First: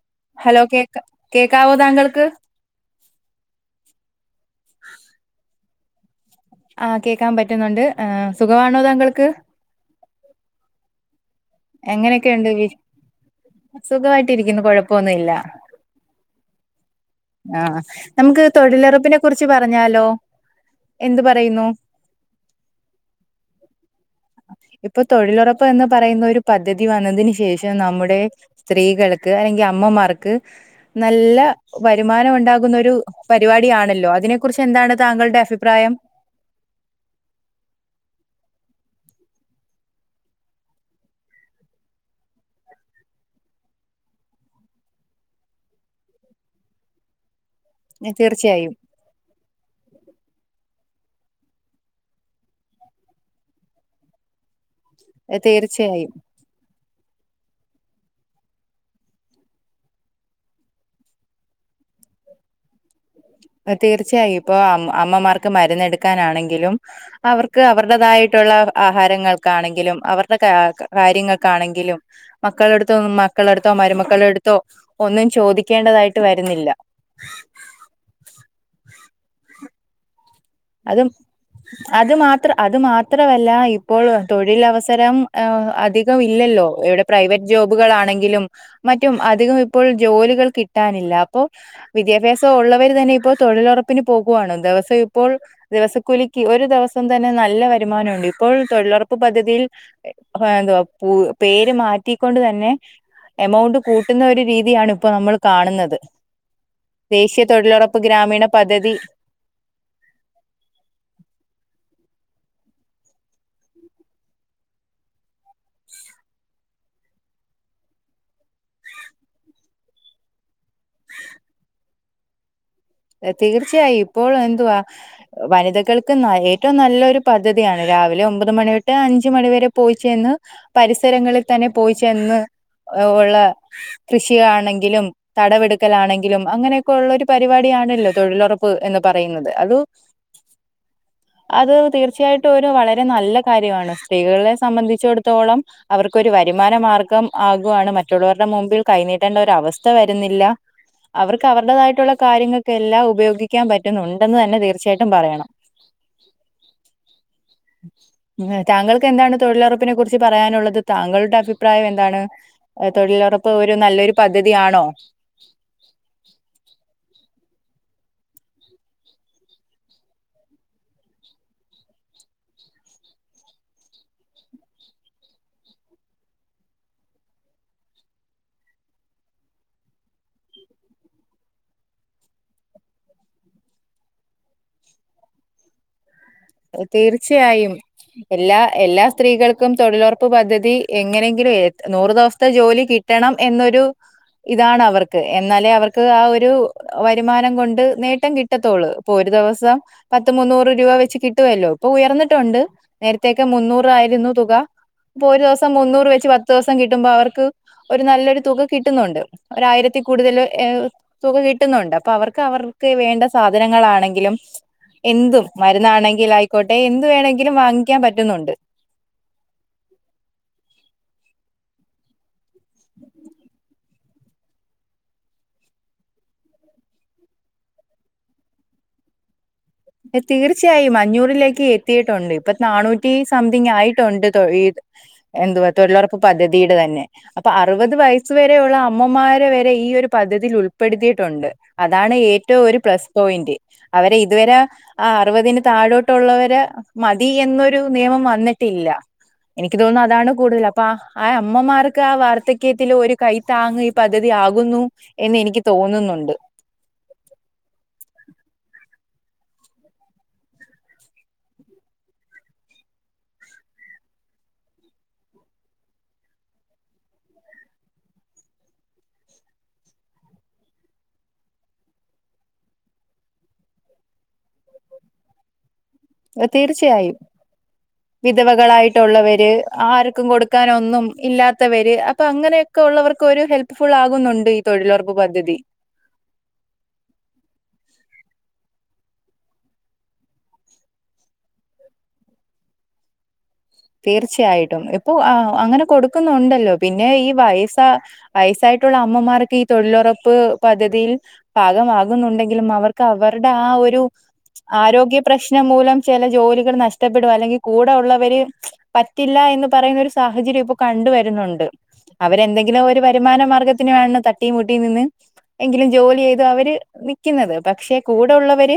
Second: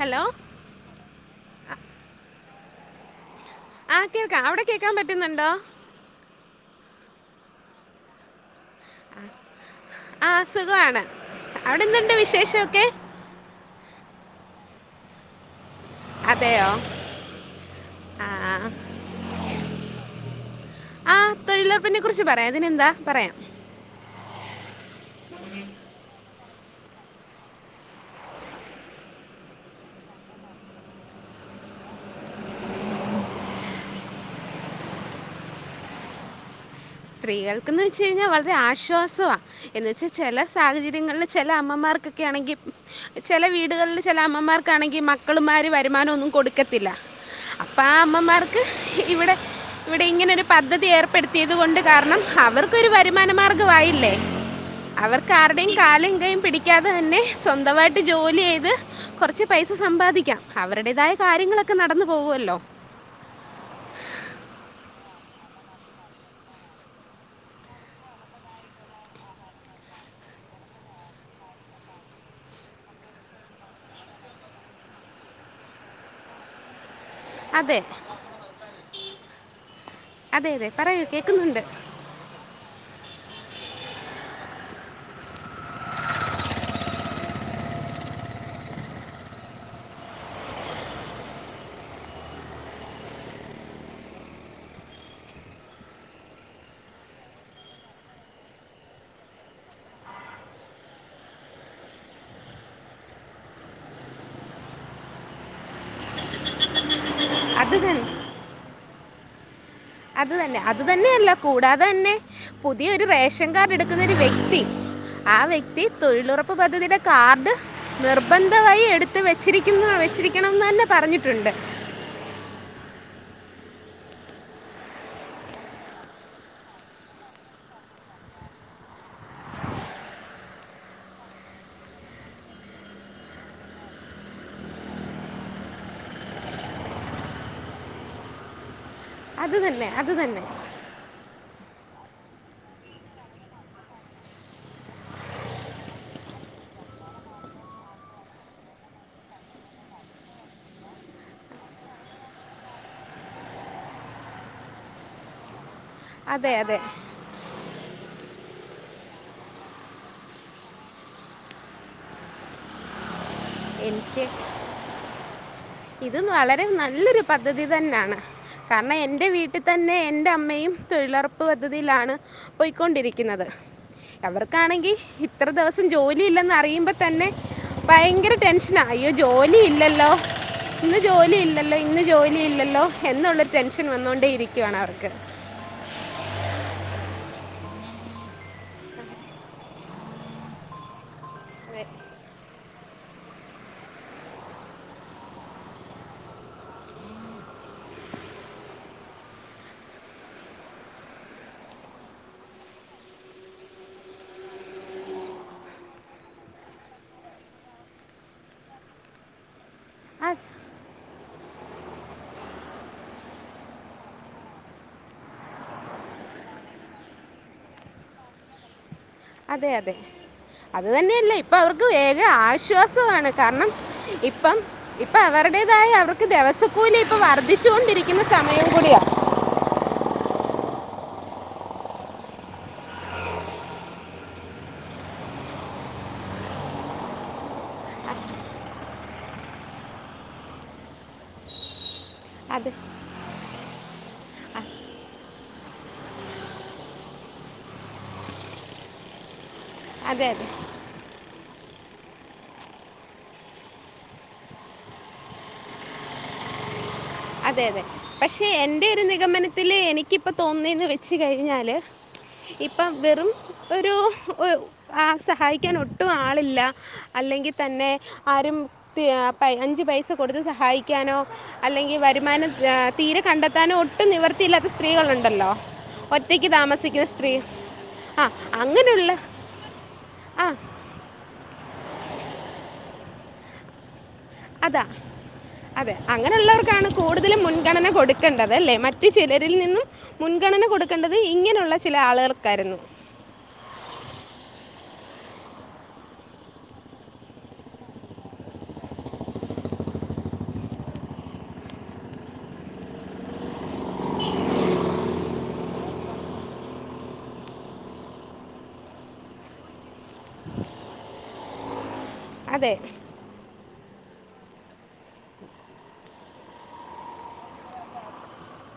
Hello. Hello കേക്ക് കേക്കാവോ താങ്കൾക്ക്? ആഹ് കേൾക്കാം അവടെ കേക്കാൻ പറ്റുന്നുണ്ടോ? ആഹ് കേയ്ക്കാൻ പറ്റുന്നുണ്ട് ആഹ് സുഖവാണോ താങ്കൾക്ക്? ആഹ് സുഖവാണ് അവടെന്ത്‌ണ്ട് വിശേഷോക്കെ? സുഖവായിട്ടിരിക്കുന്നു കൊഴപ്പൊന്നു ഇല്ലാ. അതെയോ. ആഹ് ആ ഞമ്മക്ക് തൊഴിലൊറപ്പിനെ കുറിച്ച് പറഞ്ഞാലോ. എന്ത് ആഹ് പറയുന്നു തൊഴിലൊർപ്പിനെ കുറിച്ച് പറയാം അതിനെന്താ പറയാം. ഇപ്പൊ തൊഴിലൊറപ്പ് എന്ന് പറയുന്ന ഒര് പദ്ധതി വന്നതിന് ശേഷം നമ്മുടെ സ്ത്രീകൾക്ക് അല്ലെങ്കി അമ്മമാർക്ക് നല്ല വരുമാനം ഒണ്ടാകുന്ന ഒരു പരിപാടിയാണല്ലോ അതിനെ കുറിച്ച് എന്താണ് താങ്കൾടെ അഭിപ്രായം? സ്ത്രീകൾക്ക്ന്ന് വെച്ച് കയ്ഞ്ഞാ വളരെ ആശ്വാസവാ. എന്നുവച്ച് ചെല സാഹചര്യങ്ങൾല് ചെല അമ്മമാർക്കൊക്കെ ആണെങ്കി ചെല വീടുകൾല് ചെല അമ്മമാർക്കാണെങ്കി മക്കളുമാര് വരുമാനം ഒന്നും കൊടുക്കത്തില്ല. അപ്പ ആ അമ്മമാർക്ക് തീർച്ചയായും ഇവിടെ ഇവിടെ ഇങ്ങനെരു പദ്ധതി ഏർപ്പെടുത്തിയത് കൊണ്ട് കാര്ണം അവർക്കരു വരുമാന മാർഗ ആയില്ലേ അവർക്ക് ആര്ടേം തീർച്ചയായും കാലും കയും പിടി ക്കാതെ തന്നെ സ്വന്തമായിട്ട് ജോലിയ്ത് കൊർച്ച് പൈസ സമ്പാദിക്കാം അവരുടേതായ കാര്യങ്ങളൊക്കെ നടന്നു പോവുല്ലോ. തീർച്ചയായും ഇപ്പൊ അമ്മ അമ്മമാർക്ക് മരുന്നെടുക്കാനാണെങ്കിലും അവർക്ക് അവരുടേതായിട്ടുള്ള ആഹാരങ്ങൾക്കാണെങ്കിലും അവര്ടെ കാ കാര്യങ്ങൾക്കാണെങ്കിലും മക്കളെട്ത്തോ മക്കളെട്ത്തോ മരുമക്കളട്ത്തോ ഒന്നും ചോദിക്കേണ്ടതായിട്ട് വരുന്നില്ല. അതെ. [inaudible] അതെ അതെ. പറയൂ അതും കേൾക്കുന്നുണ്ട് അത് മാത്ര അത് മാത്രവല്ലാ ഇപ്പോൾ തൊഴിലവസരം അധികം ഇല്ലല്ലോ എവിടെ പ്രൈവറ്റ് ജോബുകളൾ ആണെങ്കിലും മറ്റും അധികം ഇപ്പോൾ ജോലികൾ കിട്ടാനില്ല അപ്പോ വിദ്യാഭ്യാസം ഒള്ളവര് തന്നെ ഇപ്പോ തൊഴിലൊറപ്പിന് പോകുവാണ് ദിവസം പ്പോൾ ദിവസക്കൂലിക്ക് ഒരു ദിവസം തന്നെ നല്ല വരുമാനണ്ട് ഇപ്പോൾ തൊഴിലൊറപ്പ് പദ്ധതിയിൽ എന്തുവാ പു പേര് മാറ്റിക്കൊണ്ട് തന്നെ എമൗണ്ട് കൂട്ടുന്ന ഒരു രീതിയാണ് ഇപ്പോ നമ്മൾ കാണുന്നത്. ദേശീയ അത് തൊഴിലുറപ്പ് തന്നെ ഗ്രാമീണ പദ്ധതി. അത് തന്നെ അത് തന്നെയല്ലാ കൂടാതെ തന്നെ പുതിയ ഒരു റേഷൻ കാർഡ് എടുക്കുന്ന ഒരു വ്യക്തി. ആഹ് വ്യക്തി തൊഴിലുറപ്പ് പദ്ധതിയുടെ കാർഡ്. നിർബന്ധമായി എടുത്തു വെച്ചിരിക്കുന്നു വെച്ചിരിക്കണംന്ന് തന്നെ പറഞ്ഞിട്ടുണ്ട്. തീർച്ചയായും ഇപ്പോഴും എന്തുവാ. വനിതകൾക്ക് ഏറ്റവും നല്ലൊരു പദ്ധതിയാണ് രാവിലെ ഒമ്പത് മണി തൊട്ട് അഞ്ച് മണി വരെ പോയിച്ചെന്ന്. പരിസരങ്ങളിൽ തന്നെ പോയിച്ചെന്ന് ഉള്ള. കൃഷിയാണെങ്കിലും തടവെടുക്കലാണെങ്കിലും അങ്ങനെയൊക്കെ ഉള്ള ഒരു പരിപാടിയാണ്. തൊഴിലുറപ്പ് എന്ന് പറയുന്നത് അത്. അത് തീർച്ചയായിട്ടും ഒരു വളരെ നല്ല കാര്യമാണ് സ്ത്രീകളെ സംബന്ധിച്ചിടത്തോളം. അവർക്കൊരു വരുമാന മാർഗം ആകുവാണ് മറ്റുള്ളവരുടെ മുമ്പിൽ കൈനീട്ടേണ്ട ഒരവസ്ഥ വരുന്നില്ല. അവർക്ക് അവരുടേതായിട്ടുള്ള കാര്യങ്ങൾ. എല്ലാം ഉപയോഗിക്കാൻ പറ്റുന്നുണ്ടെന്ന് തന്നെ തീർച്ചയായിട്ടും പറയണം. അതെ അതെ. ഉം. ഉം താങ്കൾക്ക് എന്താണ് തൊഴിലുറപ്പിനെ കുറിച്ച് പറയാനുള്ളത് താങ്കളുടെ അഭിപ്രായം എന്താണ്. തൊഴിലുറപ്പ് ഒരു നല്ലൊരു എനിക്ക് പദ്ധതിയാണോ. ഇത് വളരെ നല്ലൊരു പദ്ധതി തന്നാണ്. കാരണം എന്റെ വീട്ടിൽ തന്നെ എന്റെ അമ്മയും തൊഴിലുറപ്പ് പദ്ധതിയിലാണ്. പോയ്ക്കൊണ്ടിരിക്കുന്നത്. അവർക്കാണെങ്കിൽ ഇത്ര ദിവസം ജോലി ഇല്ലെന്ന് അറിയുമ്പോ തന്നെ. ഭയങ്കര ടെൻഷനാ അയ്യോ ജോലി ഇല്ലല്ലോ. ഇന്ന് ജോലി ഇല്ലല്ലോ ഇന്ന് ജോലി ഇല്ലല്ലോ എന്നുള്ളൊരു ടെൻഷൻ വന്നോണ്ടേ ഇരിക്കുവാണ് അവർക്ക്. തീർച്ചയായും എല്ലാ എല്ലാ സ്ത്രീകൾക്കും തൊഴിലുറപ്പ് പദ്ധതി. എങ്ങനെങ്കിലും നൂറ് ദിവസത്തെ ജോലി കിട്ടണം എന്നൊരു. ഇതാണ് അവർക്ക് എന്നാലേ അവർക്ക് ആഹ് ഒരു. വരുമാനം കൊണ്ട് നേട്ടം കിട്ടത്തോളൂ ഇപ്പൊ ഒരു ദിവസം പത്ത് മുന്നൂറ് രൂപ വെച്ച് കി കിട്ടുവല്ലോ ഇപ്പൊ ഉയർന്നിട്ടുണ്ട് നേരത്തൊക്കെ മുന്നൂറ് ആയിരുന്നു തുക. ഇപ്പൊ ഒരു ദിവസം മുന്നൂറ് വെച്ച് പത്ത് ദിവസം കിട്ടുമ്പോ അവർക്ക്. ഒരു നല്ലൊരു തുക കിട്ടുന്നുണ്ട് ഒരായിരത്തിൽ ആ കൂടുതൽ ഏഹ് തുക കിട്ടുന്നുണ്ട് അപ്പൊ അവർക്ക് അവർക്ക് വേണ്ട സാധനങ്ങളാണെങ്കിലും. എന്തും മരുന്നാണെങ്കിലും ആയിക്കോട്ടെ എന്ത് വേണെങ്കിലും വാങ്ങിക്കാൻ പറ്റുന്നുണ്ട് അതെ അതെ അത് തന്നെയല്ല ഇപ്പൊ അവർക്ക് വേഗം ആശ്വാസമാണ് കാരണം ഇപ്പം ഇപ്പൊ അവരുടേതായ അവർക്ക് ദെവസക്കൂലി ഇപ്പൊ വർദ്ധിച്ചുകൊണ്ടിരിക്കുന്ന സമയം കൂടിയാണ് തീർച്ചയായും അഞ്ഞൂറിലേക്ക് എത്തിയിട്ടുണ്ട് ഇപ്പൊ നാനൂറ്റി സംതിങ് ആയിട്ടുണ്ട് തൊഴി ഈ എന്തുവാ തൊഴിലുറപ്പ് പദ്ധതിയുടെ തന്നെ അപ്പൊ അറുപത് വയസ്സ് വരെയുള്ള അമ്മമാര് വരെ ഈ ഒരു പദ്ധതിയിൽ ഉൾപ്പെടുത്തിയിട്ടുണ്ട് അതാണ് ഏറ്റവും അതെ ഒരു പ്ലസ് പോയിന്റ് അവരെ ഇതുവരെ ആഹ് അറുപതിന് താഴോട്ടുള്ളവര് മതി എന്നൊരു നിയമം വന്നിട്ടില്ല എനിക്ക് തോന്നുന്നു അതെ അതാണ് അതെ കൂടുതൽ അ അപ്പൊ ആഹ് അമ്മമാർക്ക് ആഹ് വാർദ്ധ്യക്യത്തിൽ ഒരു കൈ താങ്ങ് ഈ പദ്ധതി ആകുന്നു എന്ന് എനിക്ക് തോന്നുന്നുണ്ട് അതെ അതെ പക്ഷെ എന്റെ ഒരു നിഗമനത്തില് എനിക്കിപ്പോ തോന്നുന്നേന്ന് വെച്ച് കഴിഞ്ഞാല് ഇപ്പം വെറും ഒരു ആഹ് സഹായിക്കാൻ ഒട്ടും ആളില്ല അല്ലെങ്കിൽ തന്നെ ആരും പ അഞ്ച് പൈസ കൊടുത്ത് സഹായിക്കാനോ അല്ലെങ്കിൽ വരുമാനം തീരെ കണ്ടെത്താനോ ഒട്ടും നിവർത്തിയില്ലാത്ത സ്ത്രീകളുണ്ടല്ലോ ഒറ്റക്ക് താമസിക്കുന്ന തീർച്ചയായും സ്ത്രീ ആ അങ്ങനെയുള്ള വിധവകളായിട്ടുള്ളവര് ആർക്കും ആ കൊടുക്കാനൊന്നും ഇല്ലാ ത്തവര് അപ്പൊ അങ്ങനെയൊക്കെ ഉള്ളവർക്ക് ഒരു ഹെൽപ് ഫുൾ ആകുന്നുണ്ട് ഈ അതാ തൊഴിലുറപ്പ് പദ്ധതി അതെ അങ്ങനെ ഉള്ളവർക്കാണ് കൂടുതലും മുൻഗണന കൊടുക്കേണ്ടത് അല്ലേ മറ്റ് ചിലരിൽ നിന്നും മുൻഗണന കൊടുക്കേണ്ടത് ഇങ്ങനെയുള്ള ചില ആളുകൾക്കായിരുന്നു തീർച്ചയായിട്ടും ഇപ്പൊ അങ്ങനെ കൊടുക്കുന്നുണ്ടല്ലോ പിന്നെ ഈ വയസാ വയസ്സായിട്ടുള്ള അമ്മമാർക്ക് ഈ തൊഴിലുറപ്പ് പദ്ധതിയിൽ ഭാഗമാകുന്നുണ്ടെങ്കിലും അവർക്ക് അവരുടെ ആ ഒരു ആരോഗ്യ പ്രശ്നം മൂലം ചില ജോലികൾ നഷ്ടപ്പെടും അല്ലെങ്കിൽ കൂടെ ഉള്ളവര് പറ്റില്ല എന്ന് പറയുന്ന ഒരു സാഹചര്യം ഇപ്പൊ കണ്ടുവരുന്നുണ്ട് അതെ അവരെന്തെങ്കിലും ഒരു വ രുമാന മാർഗത്തിനായി ആണ് തട്ടിയും മുട്ടിയും നിന്ന് എങ്കിലും ജോലി ചെയ്ത് അവര് നിക്കുന്നത് പക്ഷെ കൂടെ ഉള്ളവര്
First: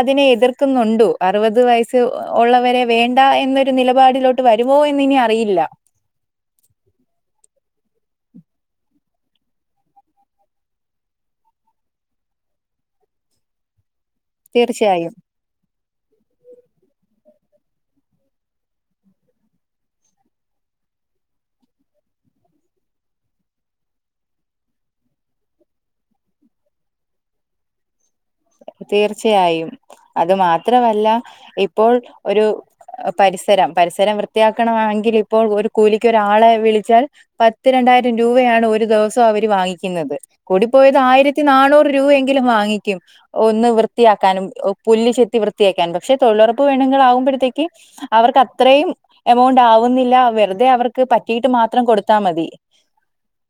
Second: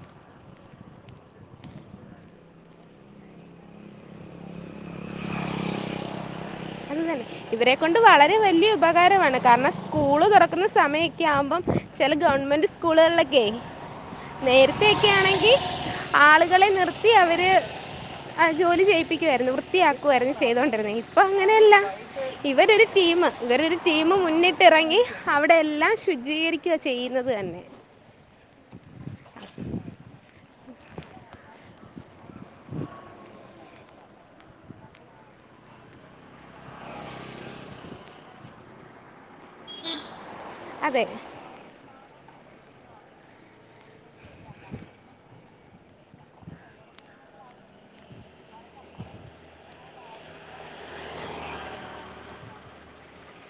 അതിനെ എതിർക്കുന്നുണ്ട് അറുപത് വയസ്സ് ഉള്ളവരെ വേണ്ട എന്നൊരു നില പാടിലോട്ട് വരുവോ എന്ന് ഇനി അറിയില്ല അത് തന്നെ ഇവരെ കൊണ്ട് വളരെ വല്ല്യ ഉപകാരവാണ് കാരണം സ്കൂള് തുറക്കുന്ന സമയൊക്കെ ആകുമ്പം ചില ഗവൺമെന്റ് സ്കൂളുകളിലൊക്കെയെ നേരത്തെ തീർച്ചയായും ഒക്കെ ആണെങ്കിൽ ആളുകളെ നിർത്തി അവര് ആഹ് ജോലി ചെയ്യിപ്പിക്കുവാരുന്നു വൃത്തിയാക്കുവാരുന്നു ചെയ്തോണ്ടിരുന്നെ ഇപ്പൊ അങ്ങനെയല്ല [inaudible] ഇവരൊരു ടീമ് ഇവരൊരു ടീമ് മുന്നിട്ടിറങ്ങി അവിടെയെല്ലാം ശുചീകരിക്കുക ചെയ്യുന്നത് തന്നെ തീർച്ചയായും അത് മാത്രം അല്ല ഇപ്പോൾ ഒരു പരിസരം പരിസരം വൃത്തിയാക്കണം എങ്കിൽ ഇപ്പോൾ ഒരു കൂലിക്ക് ഒരാളെ വിളിച്ചാൽ പത്ത് രണ്ടായിരം രൂപയാണ് ഒരു ദിവ സം അവര് വാങ്ങിക്കുന്നത് കൂടി പോയത് അതെ ആയിരത്തി നാനൂറ് രൂപയെങ്കിലും വാങ്ങിക്കും ഒന്ന് വൃ ത്തിയാക്കാനും പുല്ല് ചെത്തി വൃത്തിയാക്കാനും പക്ഷെ തൊഴിലുറപ്പ് പെണ്ണുങ്ങൾ ആകുമ്പഴത്തേക്ക് അവർക്ക് അത്രയും എമൗണ്ട് ആവുന്നില്ല വെറു തെ അവർക്ക് പറ്റീട്ട് മാത്രം കൊടുത്താൽ മതി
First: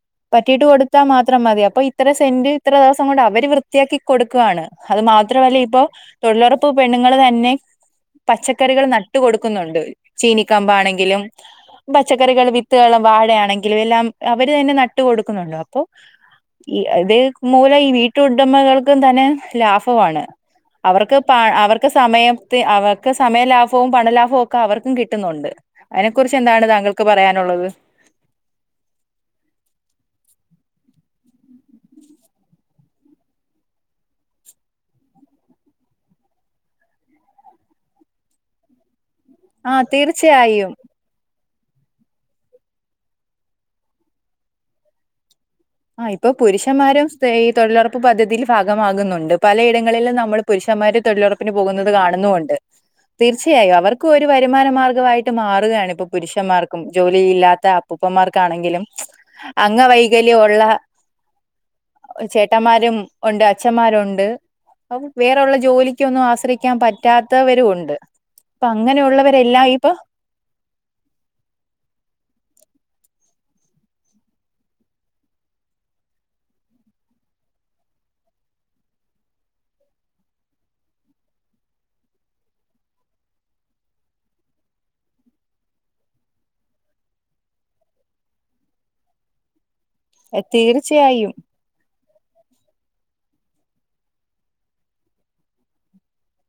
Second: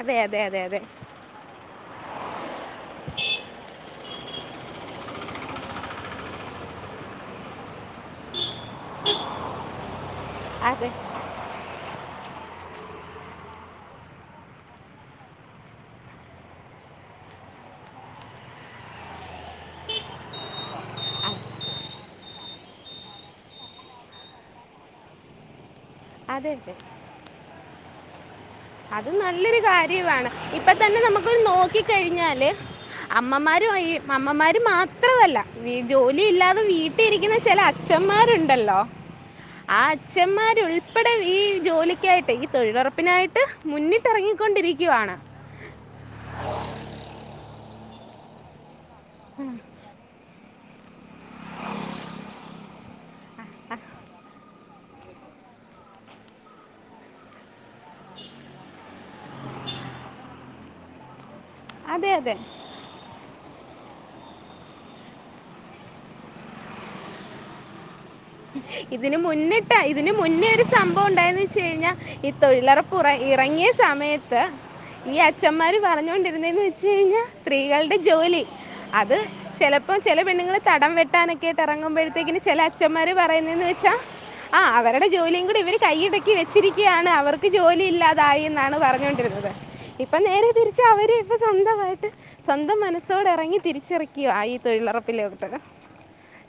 അതെ അതെ അതെ പറ്റീട്ട് അതെ കൊടുത്താ മാത്രം മതി അപ്പൊ ഇ ത്ര സെന്റ് ഇത്ര ദിവസം കൊണ്ട് അവര് വൃത്തിയാക്കി കൊടുക്കുവാണ് അത് മാത്രവല്ല ഇപ്പൊ തൊഴിലുറപ്പ് പെണ്ണുങ്ങള് തന്നെ പച്ചക്കറികൾ നട്ട് കൊടുക്കുന്നുണ്ട് ചീനിക്കമ്പ് അതെ ആണെങ്കിലും പച്ചക്കറികൾ വിത്തുകളും വാഴയാണെങ്കിലും എല്ലാം അവര് തന്നെ നട്ടു കൊടുക്കുന്നുണ്ട് അപ്പൊ ഈ ഇത് മൂലം ഈ വീട്ടുടമകൾക്കും തന്നെ ലാഭവാണ് അവർക്ക് പ അവർക്ക് സമയത്തി അവർക്ക് സമയ ലാഭവും പണലാഭവും ഒക്കെ അവർക്കും കിട്ടുന്നുണ്ട് അതിനെക്കുറിച്ച് അതെ എന്താണ് അതെ താങ്കൾക്ക് പറയാനുള്ളത് അത് നല്ലൊരു കാര്യവാണ് ഇപ്പത്തന്നെ നമുക്കൊന്ന് നോക്കി കഴിഞ്ഞാല് അമ്മമാരും ഈ അമ്മമാര് മാത്രവല്ല വീ ജോലിയില്ലാതെ വീ ട്ടിലിരിക്കുന്ന ചില അച്ഛന്മാരുണ്ടല്ലോ [unintelligible] ആഹ് അച്ഛന്മാര് തീർച്ചയായും ഉൾ ഇവിടെ ഈ ജോലിക്കായിട്ട് ഈ തൊഴിലുറപ്പിനായിട്ട് മുന്നിട്ട് എറങ്ങിക്കൊണ്ടിരിക്കുവാണ് ആഹ് ഇപ്പൊ പുരുഷന്മാരും സയ് തൊഴിലുറപ്പ് പദ്ധതിയിൽ ഭാഗമാകുന്നുണ്ട് പലയിടങ്ങളിലും നമ്മള് പുരുഷന്മാര് തൊഴിലുറപ്പിന് പോകുന്നത് കാണുന്നുമുണ്ട് തീർച്ചയായും അവർക്കും ഒരു വരുമാനമാർഗമായിട്ട് മാറുകയാണ് ഇപ്പൊ പുരുഷന്മാർക്കും ജോലിയില്ലാത്ത ഉപ്പമാർക്കാണെങ്കിലും അംഗവൈകല്യ ല്യ ഉള്ള അതെ അതെ ചേട്ടന്മാരും ഉണ്ട് അച്ഛന്മാരും ഉണ്ട് വേറെ ഉള്ള ജോലിക്കൊന്നും ആശ്രയിക്കാൻ പറ്റാത്തവരും ഉണ്ട് അപ്പ ഇതിന് അങ്ങനെയുള്ളവരെല്ലാം മുന്നിട്ട് ഇപ്പൊ ഇതിന് മുന്നേ ഒരു സംഭവം ഉണ്ടായന്ന് വെച്ച് കഴിഞ്ഞാ ഈ തൊഴിലറപ്പ് ഉറ ഇറങ്ങിയ സമയത്ത് ഈ അച്ഛന്മാര് പറഞ്ഞുകൊണ്ടിരുന്നേന്ന് വെച്ച് കഴിഞ്ഞാ സ്ത്രീകളുടെ ജോലി അത് ചെലപ്പോ ചെല പെണ്ണുങ്ങള് തടം വെട്ടാനൊക്കെയ്ട്ട് എറങ്ങുമ്പഴത്തേക്ക്‌ന് ചെല അഛന്മാര് പർ യുന്നേന്ന് വെച്ചാ ആ അവരുടെ ജോലിയും കൂടി ഇവര് കൈയിടക്കി വെച്ചിരിക്കുകയാണ് അവർക്ക് ജോലി ഇല്ലാതായി എന്നാണ് പറഞ്ഞോണ്ടിരുന്നത് ഇപ്പൊ നേരെ തിരിച്ച് അവര് തീർച്ചയായും ഇപ്പൊ സ്വന്തമായിട്ട് സ്വന്തം മനസ്സോടെ എറങ്ങി തിരിച്ചിറക്കിയോ ആ ഈ തൊഴിലുറപ്പിലോട്ട്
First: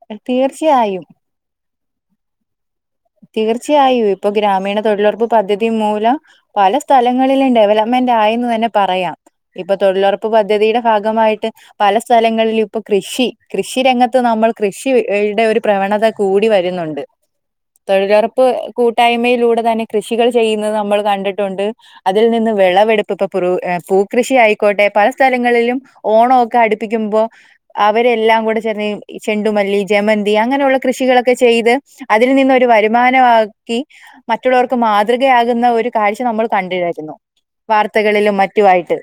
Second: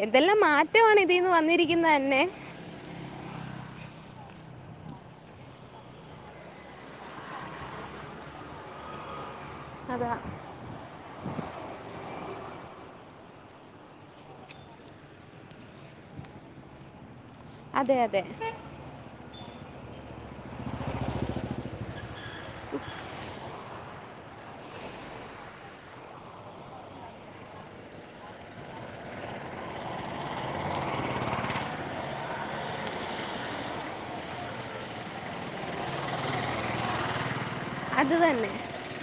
എന്തെല്ലാം തീർച്ചയായും മാറ്റമാണ് ഇതീന്ന് വന്നിരിക്കുന്നത് തന്നെ തീർച്ചയായും ഇപ്പൊ ഗ്രാമീണ തൊഴിലുറപ്പ് പദ്ധതി മൂലം പല സ്‌ സ്ഥലങ്ങളിലും ഡെവലപ്മെന്റ് ആയന്ന് തന്നെ പറയാം ഇപ്പൊ അതാ തൊഴിലുറപ്പ് പദ്ധതിയുടെ ഭാഗമായിട്ട് പല സ്ഥലങ്ങളിലും ഇപ്പൊ കൃഷി കൃഷി രംഗത്ത് നമ്മൾ കൃഷിയുടെ ഒരു പ്രവണത കൂടി വരുന്നുണ്ട് അതെ അതെ തൊഴിലുറപ്പ് കൂട്ടായ്മയിലൂടെ തന്നെ കൃഷികൾ ചെയ്യുന്നത് നമ്മൾ കണ്ടിട്ടുണ്ട് അതിൽ നിന്ന് വിളവെടുപ്പ് ഇപ്പൊപ്രൂ പൂ കൃഷിയായിക്കോട്ടെ പല സ്ഥലങ്ങളിലും ഓണം ഒക്കെ അടുപ്പിക്കുമ്പോൾ അവരെല്ലാം കൂടെ ചെ ഈ ചെണ്ടുമല്ലി, ജമന്തി, അങ്ങനെയുള്ള കൃഷികളൊക്കെ ചെയ്ത് അതിൽ നിന്ന് ഒരു ഒരു വരുമാനമാക്കി മറ്റുള്ളവർക്ക് മാതൃകയാകുന്ന ഒരു കാഴ്ച നമ്മൾ കണ്ടിരാരുന്നു അത് വാർത്തകളിലും തന്നെ മറ്റു ആയിട്ട്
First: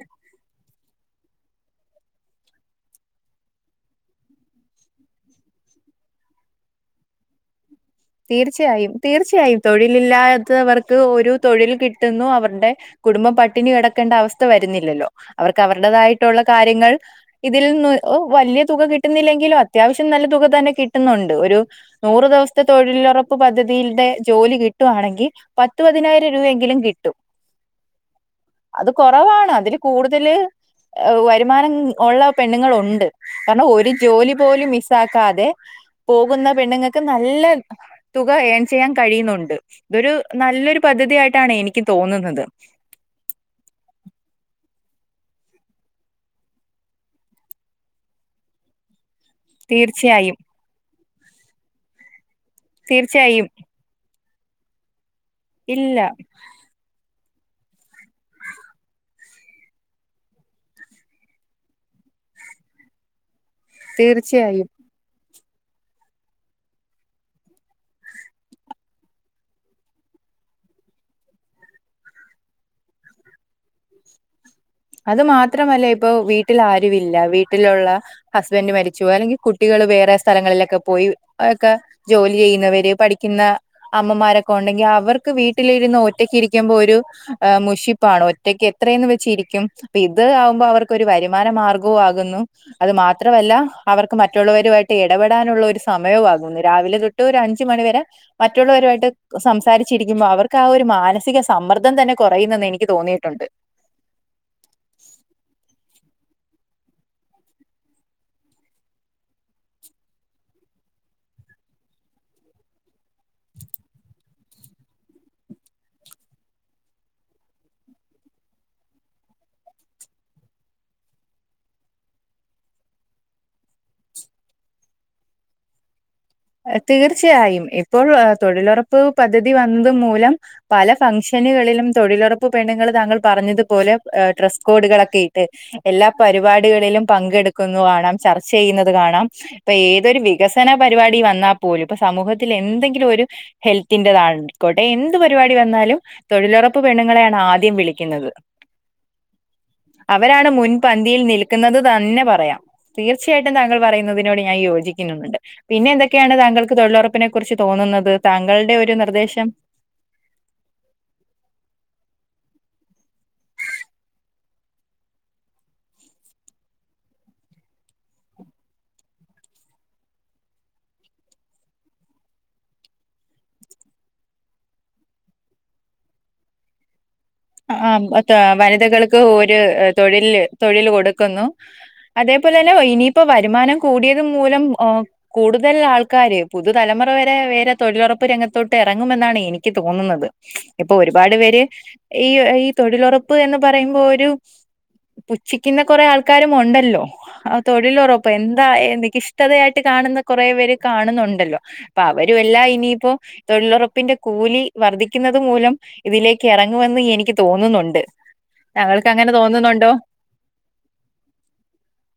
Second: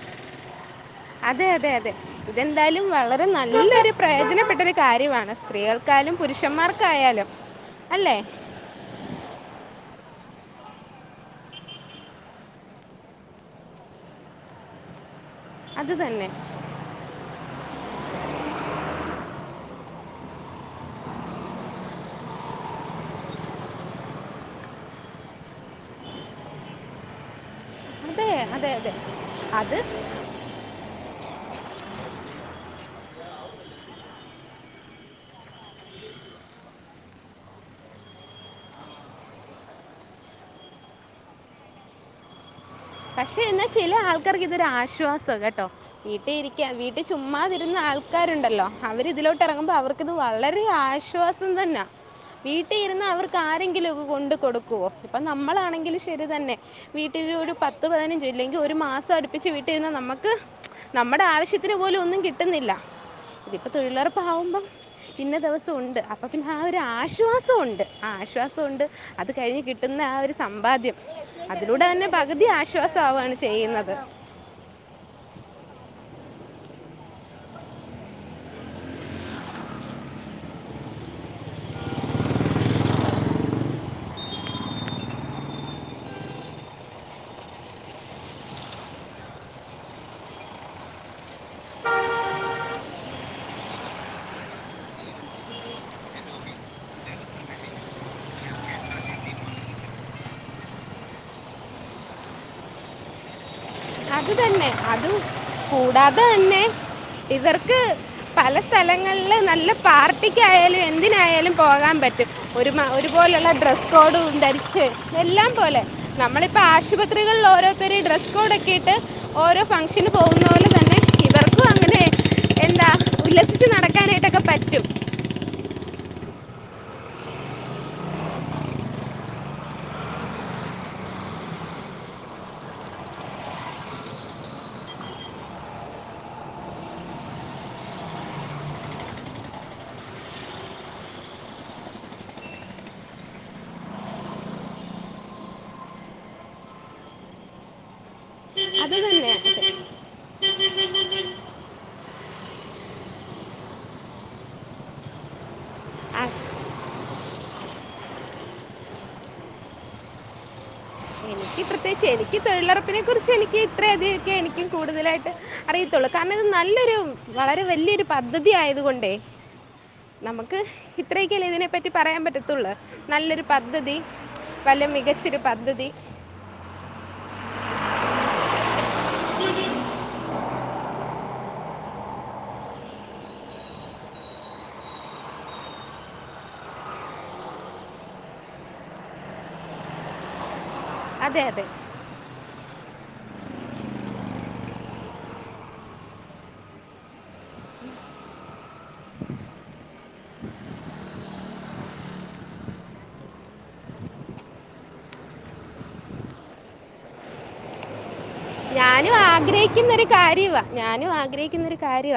അതെ അതെ അതെ ഇതെന്തായാലും വളരെ നല്ലൊരു പ്രയോജനപ്പെട്ടരു കാര്യമാണ് സ്ത്രീകൾക്കായാലും പുരുഷന്മാർക്കായാലും [inaudible] അല്ലേ തീർച്ചയായും തീർച്ചയായും തൊഴിലില്ലാത്തവർക്ക് ഒരു തൊഴിൽ കിട്ടുന്നു അവർടെ കുടുംബം പട്ടിണി കിടക്കേണ്ട അവസ്ഥ വരുന്നില്ലല്ലോ അവർക്ക് അത് തന്നെ അവരുടേതായിട്ടുള്ള കാര്യങ്ങൾ ഇതിൽ നിന്നു ഒ വല്യ തുക കിട്ടുന്നില്ലെങ്കിലും അത്യാവശ്യം നല്ല തുക തന്നെ കിട്ടുന്നുണ്ട് ഒരു നൂറ് ദിവസത്തെ തൊഴിലുറപ്പ് പദ്ധതിൽടെ ജോലി കിട്ടുവാണെങ്കി പത്ത് പതിനായിരം രൂപയെങ്കിലും കിട്ടും അതെ അതെ അത് അതെ കൊറവാണ് അതില് അത് കൂടുതല് വരുമാനം ഉള്ള പെണ്ണുങ്ങള് ഉണ്ട് കാരണം ഒരു ജോലി പോലും മിസ്സാക്കാതെ പോകുന്ന പെണ്ണുങ്ങൾക്ക് നല്ല തുക ഏൺ ചെയ്യാൻ കഴിയുന്നുണ്ട് ഇതൊരു നല്ലൊരു പദ്ധതി ആയിട്ടാണ് എനിക്ക് തോന്നുന്നത് പക്ഷെ എന്നാ ചില ആൾക്കാർക്ക് ഇതൊരു ആശ്വാസ കേട്ടോ വീട്ടി ഇരിക്കാ വീട്ടി ചുമ്മാതിരുന്ന ആൾക്കാരുണ്ടല്ലോ അവര് തിലോട്ട് ഇറങ്ങുമ്പോ അവർക്കിത് തീർച്ചയായും വളരെ ആശ്വാസം തന്നാ വീട്ടിൽ ഇരുന്ന് അവർക്ക് തീർച്ചയായും ആരെങ്കിലും ഒക്കെ കൊണ്ട് കൊടുക്കുവോ ഇപ്പൊ ഇല്ല നമ്മളാണെങ്കിലും ശരി തന്നെ വീട്ടിൽ ഒരു പത്ത് പതിനഞ്ച് ഇല്ലെങ്കിൽ ഒരു മാസം അടുപ്പിച്ച് വീട്ടിലിരുന്ന നമ്മക്ക് നമ്മുടെ ആവശ്യത്തിന് പോലും ഒന്നും കിട്ടുന്നില്ല ഇതിപ്പോ തീർച്ചയായും തൊഴിലുറപ്പാവുമ്പം ഇന്ന ദിവസം ഉണ്ട് അപ്പൊ പിന്നെ ആ ഒരു ആശ്വാസംഉണ്ട് ആ ആശ്വാസംഉണ്ട് അത് കഴിഞ്ഞ് കിട്ടുന്ന ആ ഒരു സമ്പാദ്യം അതിലൂടെ തന്നെ പകുതി ആ ശ്വാസ ആവാണ് ചെയ്യുന്നത് അത് മാത്രമല്ല ഇപ്പൊ വീട്ടിൽ ആരുവില്ല വീ വീട്ടിലുള്ള ഹസ്ബന്റ് മരിച്ച് പൊയ് അല്ലെങ്കി കുട്ടികൾ വേറെ സ്‌ സ്ഥലങ്ങളിലൊക്കെ പോയി ഒക്കെ ജോലി ചെയ്യുന്നവര് പഠിക്കുന്ന അമ്മമാരൊക്കെ ഉണ്ടെങ്കിൽ അവർക്ക് വീട്ടിലിരുന്ന് ഒറ്റക്ക് ഇരിക്കുമ്പോ ഒരു ഏഹ്, മുഷിപ്പാണോ ഒറ്റയ്ക്ക് എത്രയെന്ന് വെച്ചിരിക്കും. അപ്പൊ ഇത് ആവുമ്പോ അവർക്ക് ഒരു വരുമാന മാർഗവു ആകുന്നു അത് മാത്രമല്ല അവർക്ക് മറ്റുള്ളവരുമായിട്ട് ഇടപെടാനുള്ള ഒരു സമയവും ആകുന്നു രാവിലെ തൊട്ട് ഒരു അഞ്ച മണിവരെ മറ്റുള്ളവരുമായിട്ട് സംസാരിച്ചിരിക്കുമ്പോൾ അവർക്ക് ആ ഒരു മാനസിക സമ്മർദ്ദം തന്നെ കുറയുന്നെന്ന് എനിക്ക് തോന്നിയിട്ടുണ്ട്. അത് തന്നെ അതും കൂടാതെ തന്നെ ഇവർക്ക് പല സ്ഥലങ്ങളില് നല്ല പാർട്ടിക്കായാലും എന്തിനായാലും പോകാൻ പറ്റും. ഒരു ഒരുപോലുള്ള ഡ്രസ്സ് കോഡും ധരിച്ച് എല്ലാം പോലെ നമ്മളിപ്പോൾ ആശുപത്രികളിൽ ഓരോ ത്തരെ ഡ്രസ് കോഡ് ഒക്കെയിട്ട് ഓരോ ഫംഗ്ഷന് പോകുന്ന പോലെ തന്നെ ഇവർക്കു അങ്ങനെ എന്താ ഉല്ലസിച്ച് നടക്കാനായിട്ടൊക്കെ പറ്റും. തീർച്ചയായും ഇപ്പോഴു ഏഹ് തൊഴിലുറപ്പ് പദ്ധ തി വന്നത് മൂലം പല ഫങ്ഷനുകളിലും തൊഴിലുറപ്പ് പെണ്ണുങ്ങൾ താങ്കൾ പറഞ്ഞതുപോലെ ഡ്രസ്സ് കോഡുകളൊക്കെ ഇട്ട് എല്ലാ പരിപാടികളിലും പങ്കെടുക്കുന്നു [unintelligible] ചർച്ച ചെയ്യുന്നത് കാണാം. ഇപ്പൊ ഏതൊരു വികസന പരിപാടി വന്നാൽ പോലും ഇപ്പൊ സമൂഹത്തിൽ എന്തെങ്കിലു ഒരു ഹെൽത്തിന്റെതായിക്കോട്ടെ എന്ത് പരിപാടി വന്നാലും തൊഴിലുറപ്പ് പെണ്ണുങ്ങളെയാണ് ആദ്യം വിളിക്കുന്നത്. അത് തന്നെ [inaudible] അവരാണ് മുൻപന്തിയിൽ നിൽക്കുന്നത് തന്നെ പറയാം. തീർച്ചയായിട്ടും താങ്കൾ പറയുന്നതിനോട് ഞാൻ യോജിക്കുന്നുണ്ട്. പിന്നെ എന്തൊ ആ ക്കെയാണ് താങ്കൾക്ക് തൊഴിലുറപ്പിനെ കുറിച്ച് തോന്നുന്നത്, താങ്കളുടെ ഒരു നിർദ്ദേശം എനിക്ക് പ്രത്യേകിച്ച് എനിക്ക് തൊഴിലുറപ്പിനെ കുറിച്ച് എനിക്ക് ഇത്രയധിക ഒക്കെ എനിക്കും കൂടുതലായിട്ട് അറിയത്തുള്ളൂ, കാരണം ഇത് നല്ലൊരു വളരെ വലിയൊരു പദ്ധതി ആയത് കൊണ്ട് [inaudible] നമക്ക് ഇത്രയൊക്കെ അല്ലെ ഇതിനെ പറ്റി പറയാൻ പറ്റത്തുള്ളൂ, നല്ലൊരു പദ്ധതി, വല്ല മികച്ചൊരു പദ്ധതി. ആഹ്, ആഹ് എത്താ വനിതകൾക്ക് ഒരു ഏഹ് തൊഴില് തൊഴില് കൊടുക്കുന്നു. അതേപോലെ തന്നെ ഇനിയിപ്പോ വരുമാനം കൂടിയത് മൂലം ഓഹ്, കൂടുതൽ ആൾക്കാര് പുതുതലമുറ വരെ വേറെ തൊഴിലുറപ്പ് രംഗത്തോട്ട് ഇറങ്ങുമെന്നാണ് എനിക്ക് തോന്നുന്നത്. ഇപ്പൊ ഒരുപാട് അതെ പേര് അതെ ഈ ഈ തൊഴിലുറപ്പ് എന്ന് പറയുമ്പോ ഒരു പുച്ഛിക്കുന്ന കൊറേ ആൾക്കാരും ഉണ്ടല്ലോ? ആഹ്, തൊഴിലുറപ്പൊ എന്താ നിഖിഷ്ടതയായിട്ട് കാണുന്ന കൊറേ പേര് കാണുന്നുണ്ടല്ലോ. ഇപ്പൊ അവരു എല്ലാം ഇനിയിപ്പോ തൊഴിലുറപ്പിന്റെ കൂലി വർദ്ധിക്കുന്നുന്നത് മൂലം ഇതിലേക്ക് ഇറ ങ്ങുമെന്ന് എനിക്ക് തോന്നുന്നുണ്ട്. താങ്കൾക്ക് ഇപ്പൊ അങ്ങനെ ആഗ്രഹിക്കുന്ന തോന്നുന്നുണ്ടോ ഒരു കാര്യവാ, ഞാനും ആഗ്രഹിക്കുന്ന ഒരു കാര്യവാ.